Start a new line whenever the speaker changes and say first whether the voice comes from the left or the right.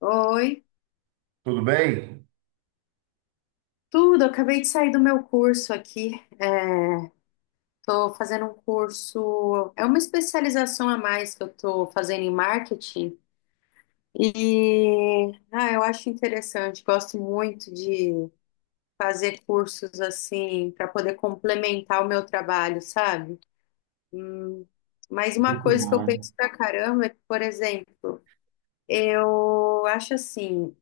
left: Oi,
right: Tudo bem?
left: tudo. Eu acabei de sair do meu curso aqui. É, tô fazendo um curso, é uma especialização a mais que eu tô fazendo em marketing. E eu acho interessante. Gosto muito de fazer cursos assim para poder complementar o meu trabalho, sabe? Mas uma
right: Muito
left: coisa que eu
right: bom.
left: penso pra caramba é que, por exemplo, eu acho assim.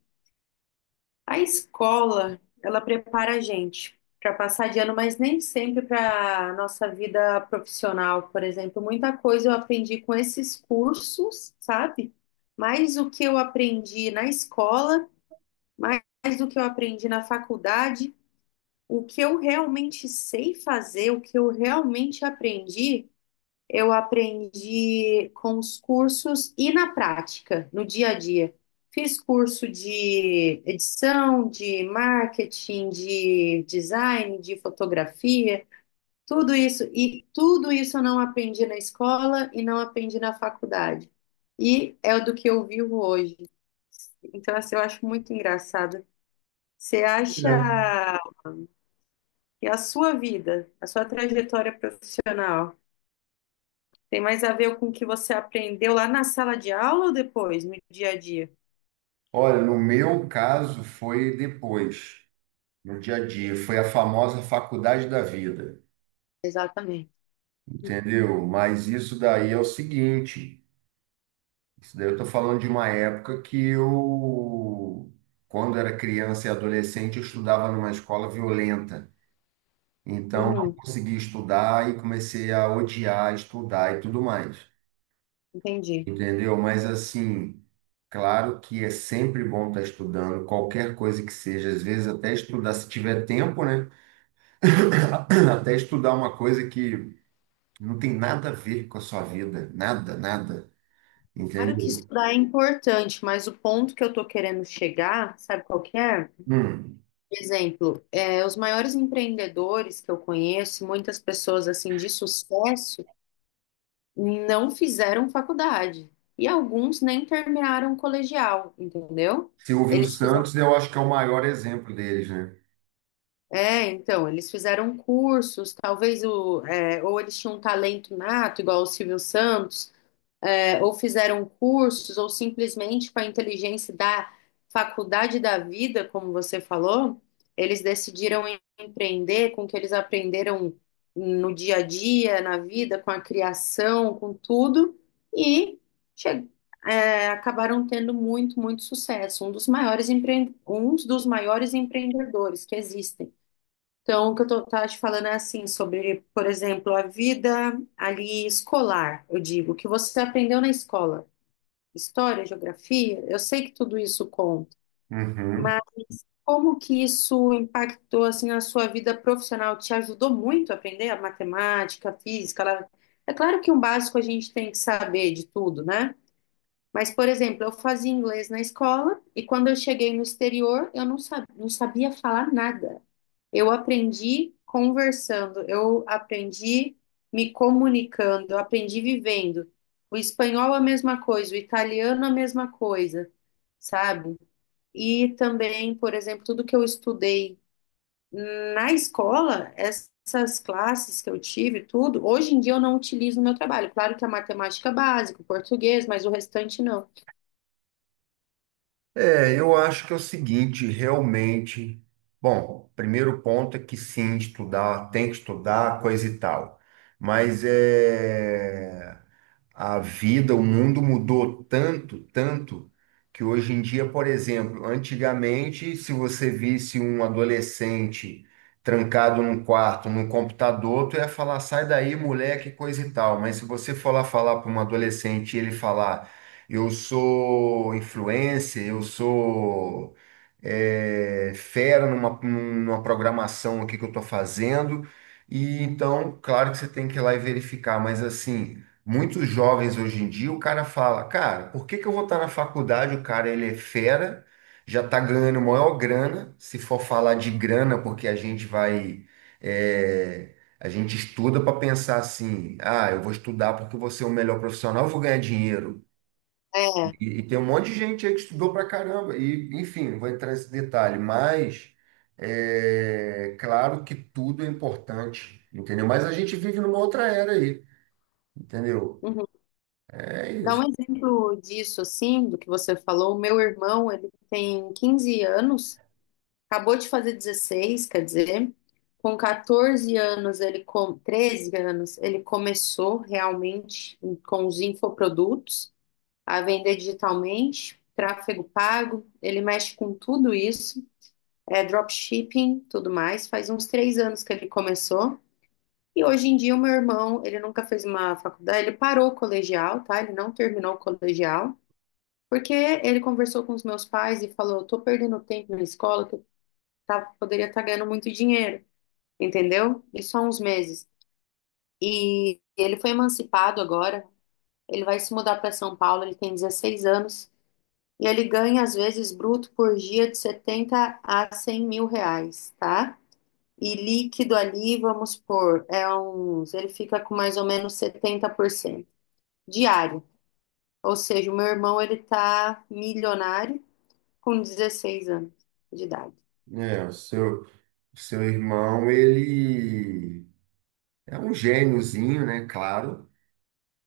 left: A escola, ela prepara a gente para passar de ano, mas nem sempre para a nossa vida profissional, por exemplo. Muita coisa eu aprendi com esses cursos, sabe? Mais o que eu aprendi na escola, mais do que eu aprendi na faculdade, o que eu realmente sei fazer, o que eu realmente aprendi. Eu aprendi com os cursos e na prática, no dia a dia. Fiz curso de edição, de marketing, de design, de fotografia, tudo isso. E tudo isso eu não aprendi na escola e não aprendi na faculdade. E é do que eu vivo hoje. Então, assim, eu acho muito engraçado. Você acha
right: É.
left: que a sua vida, a sua trajetória profissional, tem mais a ver com o que você aprendeu lá na sala de aula ou depois, no dia a dia?
right: Olha, no meu caso foi depois, no dia a dia, foi a famosa faculdade da vida,
left: Exatamente.
right: entendeu? Mas isso daí é o seguinte, isso daí eu tô falando de uma época que eu, quando era criança e adolescente, eu estudava numa escola violenta, então não
left: Uhum,
right: consegui estudar e comecei a odiar estudar e tudo mais,
left: entendi.
right: entendeu? Mas assim, claro que é sempre bom estar estudando, qualquer coisa que seja, às vezes até estudar, se tiver tempo, né? Até estudar uma coisa que não tem nada a ver com a sua vida, nada, nada,
left: Claro que
right: entendeu?
left: estudar é importante, mas o ponto que eu estou querendo chegar, sabe qual que é?
right: Hum.
left: Por exemplo, é, os maiores empreendedores que eu conheço, muitas pessoas assim de sucesso, não fizeram faculdade. E alguns nem terminaram o colegial, entendeu?
right: Silvio
left: Eles fizeram
right: Santos, eu acho que é o maior exemplo deles, né?
left: É, então, eles fizeram cursos, talvez ou eles tinham um talento nato, igual o Silvio Santos, é, ou fizeram cursos, ou simplesmente com a inteligência da faculdade da vida, como você falou, eles decidiram empreender com o que eles aprenderam no dia a dia, na vida, com a criação, com tudo, e che- acabaram tendo muito, muito sucesso. Um dos maiores um dos maiores empreendedores que existem. Então, o que eu tava te falando é assim, sobre, por exemplo, a vida ali escolar, eu digo, o que você aprendeu na escola, história, geografia, eu sei que tudo isso conta,
right: Uhum.
left: mas como que isso impactou, assim, na sua vida profissional? Te ajudou muito a aprender a matemática, a física? É claro que um básico a gente tem que saber de tudo, né? Mas, por exemplo, eu fazia inglês na escola e quando eu cheguei no exterior, eu não sabia, não sabia falar nada. Eu aprendi conversando, eu aprendi me comunicando, eu aprendi vivendo. O espanhol a mesma coisa, o italiano a mesma coisa, sabe? E também, por exemplo, tudo que eu estudei na escola, essas classes que eu tive, tudo, hoje em dia eu não utilizo no meu trabalho. Claro que a matemática é básica, o português, mas o restante não.
right: É, eu acho que é o seguinte, realmente. Bom, primeiro ponto é que sim, estudar, tem que estudar, coisa e tal. Mas é. A vida, o mundo mudou tanto, tanto, que hoje em dia, por exemplo, antigamente, se você visse um adolescente trancado num quarto, num computador, tu ia falar, sai daí, moleque, coisa e tal. Mas se você for lá falar para um adolescente e ele falar, eu sou influencer, eu sou fera numa programação aqui que eu estou fazendo, e então, claro que você tem que ir lá e verificar, mas assim. Muitos jovens hoje em dia, o cara fala, cara, por que que eu vou estar na faculdade? O cara, ele é fera, já está ganhando maior grana. Se for falar de grana, porque a gente vai, a gente estuda para pensar assim, ah, eu vou estudar porque eu vou ser o melhor profissional, eu vou ganhar dinheiro.
left: É.
right: E tem um monte de gente aí que estudou pra caramba. E, enfim, não vou entrar nesse detalhe, mas é claro que tudo é importante, entendeu? Mas a gente vive numa outra era aí, entendeu?
left: Uhum.
right: É
left: Dá um
right: isso.
left: exemplo disso, assim, do que você falou. O meu irmão, ele tem 15 anos, acabou de fazer 16, quer dizer, com 14 anos, ele com 13 anos, ele começou realmente com os infoprodutos, a vender digitalmente, tráfego pago, ele mexe com tudo isso, é dropshipping, tudo mais. Faz uns 3 anos que ele começou. E hoje em dia o meu irmão, ele nunca fez uma faculdade, ele parou o colegial, tá? Ele não terminou o colegial, porque ele conversou com os meus pais e falou, tô perdendo tempo na escola, que eu tá, poderia estar ganhando muito dinheiro, entendeu? Isso há uns meses. E ele foi emancipado agora, ele vai se mudar para São Paulo, ele tem 16 anos, e ele ganha, às vezes, bruto por dia de 70 a 100 mil reais, tá? E líquido ali, vamos pôr, é uns, ele fica com mais ou menos 70% diário. Ou seja, o meu irmão ele tá milionário com 16 anos de idade.
right: É, o seu, irmão, ele é um gêniozinho, né? Claro,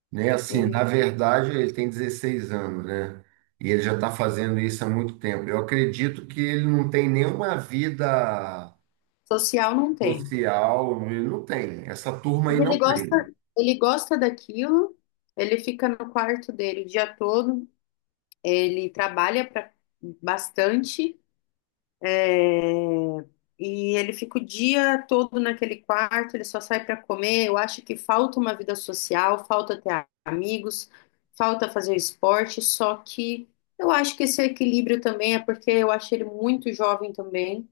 right: né? Assim,
left: Uhum.
right: na verdade, ele tem 16 anos, né? E ele já está fazendo isso há muito tempo. Eu acredito que ele não tem nenhuma vida
left: Social não tem.
right: social, ele não tem. Essa turma
left: Mas
right: aí
left: Ele
right: não tem.
left: gosta, ele gosta daquilo, ele fica no quarto dele o dia todo, ele trabalha pra, bastante. É, E ele fica o dia todo naquele quarto, ele só sai para comer. Eu acho que falta uma vida social, falta ter amigos, falta fazer esporte. Só que eu acho que esse equilíbrio também é porque eu acho ele muito jovem também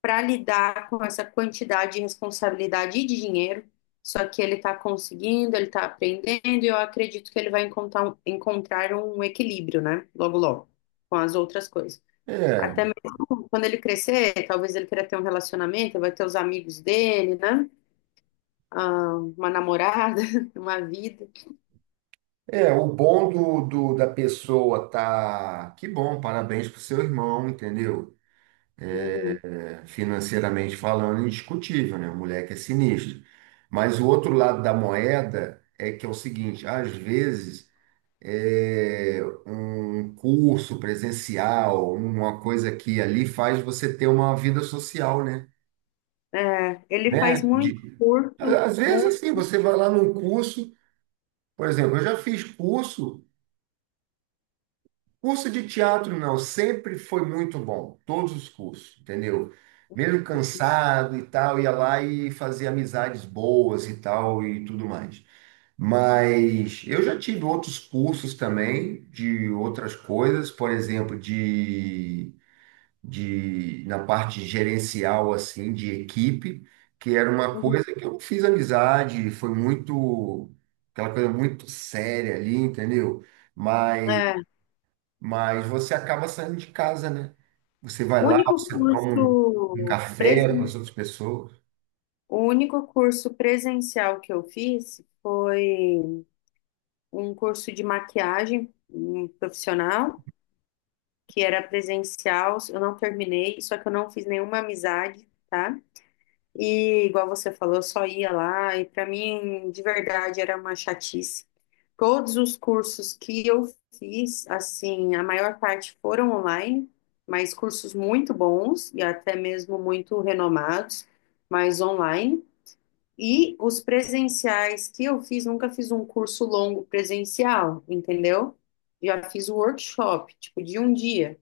left: para lidar com essa quantidade de responsabilidade e de dinheiro. Só que ele está conseguindo, ele está aprendendo, e eu acredito que ele vai encontrar um equilíbrio, né? Logo, logo, com as outras coisas.
right: É,
left: Até mesmo quando ele crescer, talvez ele queira ter um relacionamento, vai ter os amigos dele, né? Ah, uma namorada, uma vida.
right: é, o bom da pessoa tá. Que bom, parabéns pro seu irmão, entendeu?
left: Uhum.
right: Financeiramente falando, indiscutível, né? O moleque é sinistro. Mas o outro lado da moeda é que é o seguinte, às vezes é, um curso presencial, uma coisa aqui e ali faz você ter uma vida social, né?
left: É, ele faz
right: Né?
left: muito
right: De,
left: curso,
right: às
left: muito.
right: vezes assim, você vai lá num curso, por exemplo, eu já fiz curso de teatro não, sempre foi muito bom, todos os cursos, entendeu? Mesmo cansado e tal, ia lá e fazia amizades boas e tal e tudo mais. Mas eu já tive outros cursos também de outras coisas, por exemplo, de na parte gerencial assim de equipe, que era uma
left: Uhum.
right: coisa que eu não fiz amizade, foi muito aquela coisa muito séria ali, entendeu? mas
left: É,
right: mas você acaba saindo de casa, né? Você vai
left: o
right: lá,
left: único
right: você toma
left: curso
right: um café com as
left: presen...
right: outras pessoas.
left: o único curso presencial que eu fiz foi um curso de maquiagem um profissional, que era presencial. Eu não terminei, só que eu não fiz nenhuma amizade, tá? E igual você falou, eu só ia lá e para mim, de verdade, era uma chatice. Todos os cursos que eu fiz, assim, a maior parte foram online, mas cursos muito bons e até mesmo muito renomados, mas online. E os presenciais que eu fiz, nunca fiz um curso longo presencial, entendeu? Já fiz o workshop, tipo, de um dia,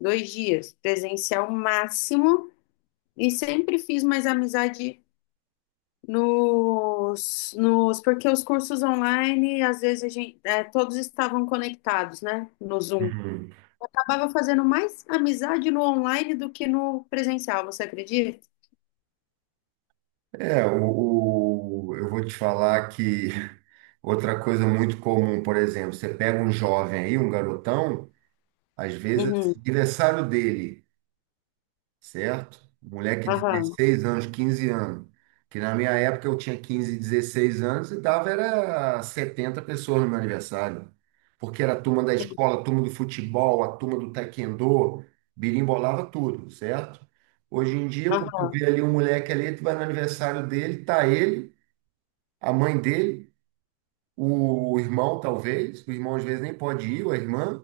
left: 2 dias, presencial máximo, e sempre fiz mais amizade porque os cursos online, às vezes a gente, é, todos estavam conectados, né, no Zoom.
right: Uhum.
left: Acabava fazendo mais amizade no online do que no presencial, você acredita?
right: É, eu vou te falar que outra coisa muito comum, por exemplo, você pega um jovem aí, um garotão, às vezes,
left: Uhum,
right: aniversário dele. Certo? Moleque de
left: aham,
right: 16 anos, 15 anos. Que na minha época eu tinha 15, 16 anos e dava era 70 pessoas no meu aniversário. Porque era a turma da escola, a turma do futebol, a turma do taekwondo, birimbolava tudo, certo? Hoje em dia, pô, tu
left: aham,
right: vê ali um moleque ali, tu vai no aniversário dele, tá ele, a mãe dele, o irmão talvez, o irmão às vezes nem pode ir, ou a irmã,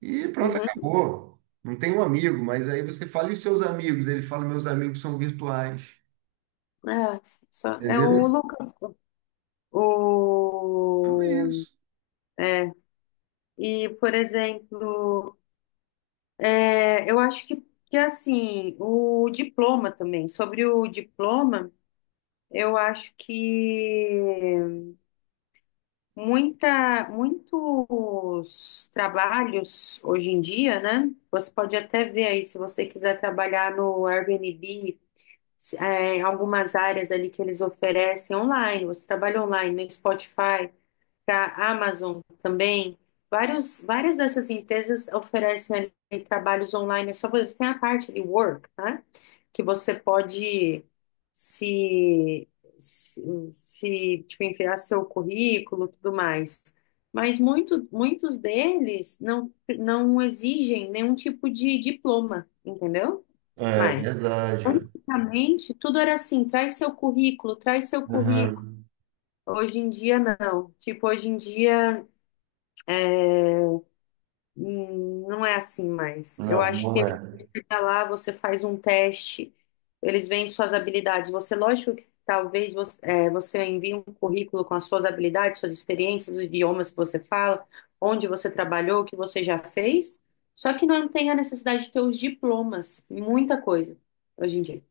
right: e pronto,
left: uhum,
right: acabou. Não tem um amigo, mas aí você fala, e os seus amigos? Ele fala, meus amigos são virtuais.
left: é, só, é o
right: Entendeu?
left: Lucas,
right: Então é
left: o,
right: isso.
left: é, e, por exemplo, é, eu acho que, assim, o diploma também, sobre o diploma, eu acho que muitos trabalhos hoje em dia, né? Você pode até ver aí, se você quiser trabalhar no Airbnb, algumas áreas ali que eles oferecem online, você trabalha online, no Spotify para a Amazon também. Vários, várias dessas empresas oferecem ali trabalhos online. É só você tem a parte de work, né? Que você pode se, se, se, tipo, enviar seu currículo, e tudo mais. Mas muitos deles não, não exigem nenhum tipo de diploma, entendeu?
right: É
left: Mas,
right: verdade. Ó.
left: antigamente, tudo era assim, traz seu currículo, traz seu currículo.
right: Aham.
left: Hoje em dia, não. Tipo, hoje em dia. Não é assim mais. Eu
right: Não,
left: acho
right: não
left: que
right: é.
left: fica lá, você faz um teste, eles veem suas habilidades. Você, lógico que talvez você, é, você envie um currículo com as suas habilidades, suas experiências, os idiomas que você fala, onde você trabalhou, o que você já fez. Só que não tem a necessidade de ter os diplomas, muita coisa hoje em dia.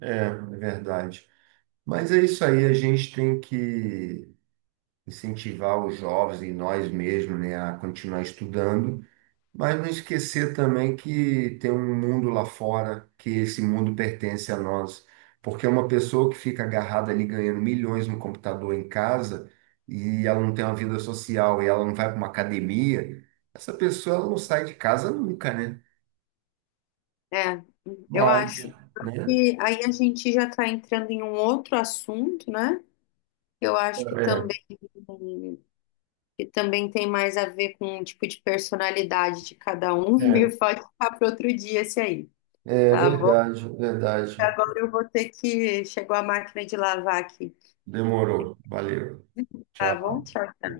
right: É, é verdade. Mas é isso aí, a gente tem que incentivar os jovens e nós mesmos, né, a continuar estudando. Mas não esquecer também que tem um mundo lá fora, que esse mundo pertence a nós. Porque é uma pessoa que fica agarrada ali ganhando milhões no computador em casa e ela não tem uma vida social e ela não vai para uma academia, essa pessoa ela não sai de casa nunca, né?
left: É, eu
right: Mas,
left: acho
right: né?
left: que aí a gente já está entrando em um outro assunto, né? Eu acho que
right: É,
left: também. que também tem mais a ver com o tipo de personalidade de cada um,
right: É,
left: e pode ficar para outro dia esse aí,
right: é
left: tá bom?
right: verdade, verdade.
left: Agora eu vou ter que. Chegou a máquina de lavar aqui,
right: Demorou. Valeu.
left: tá bom?
right: Tchau.
left: Tchau.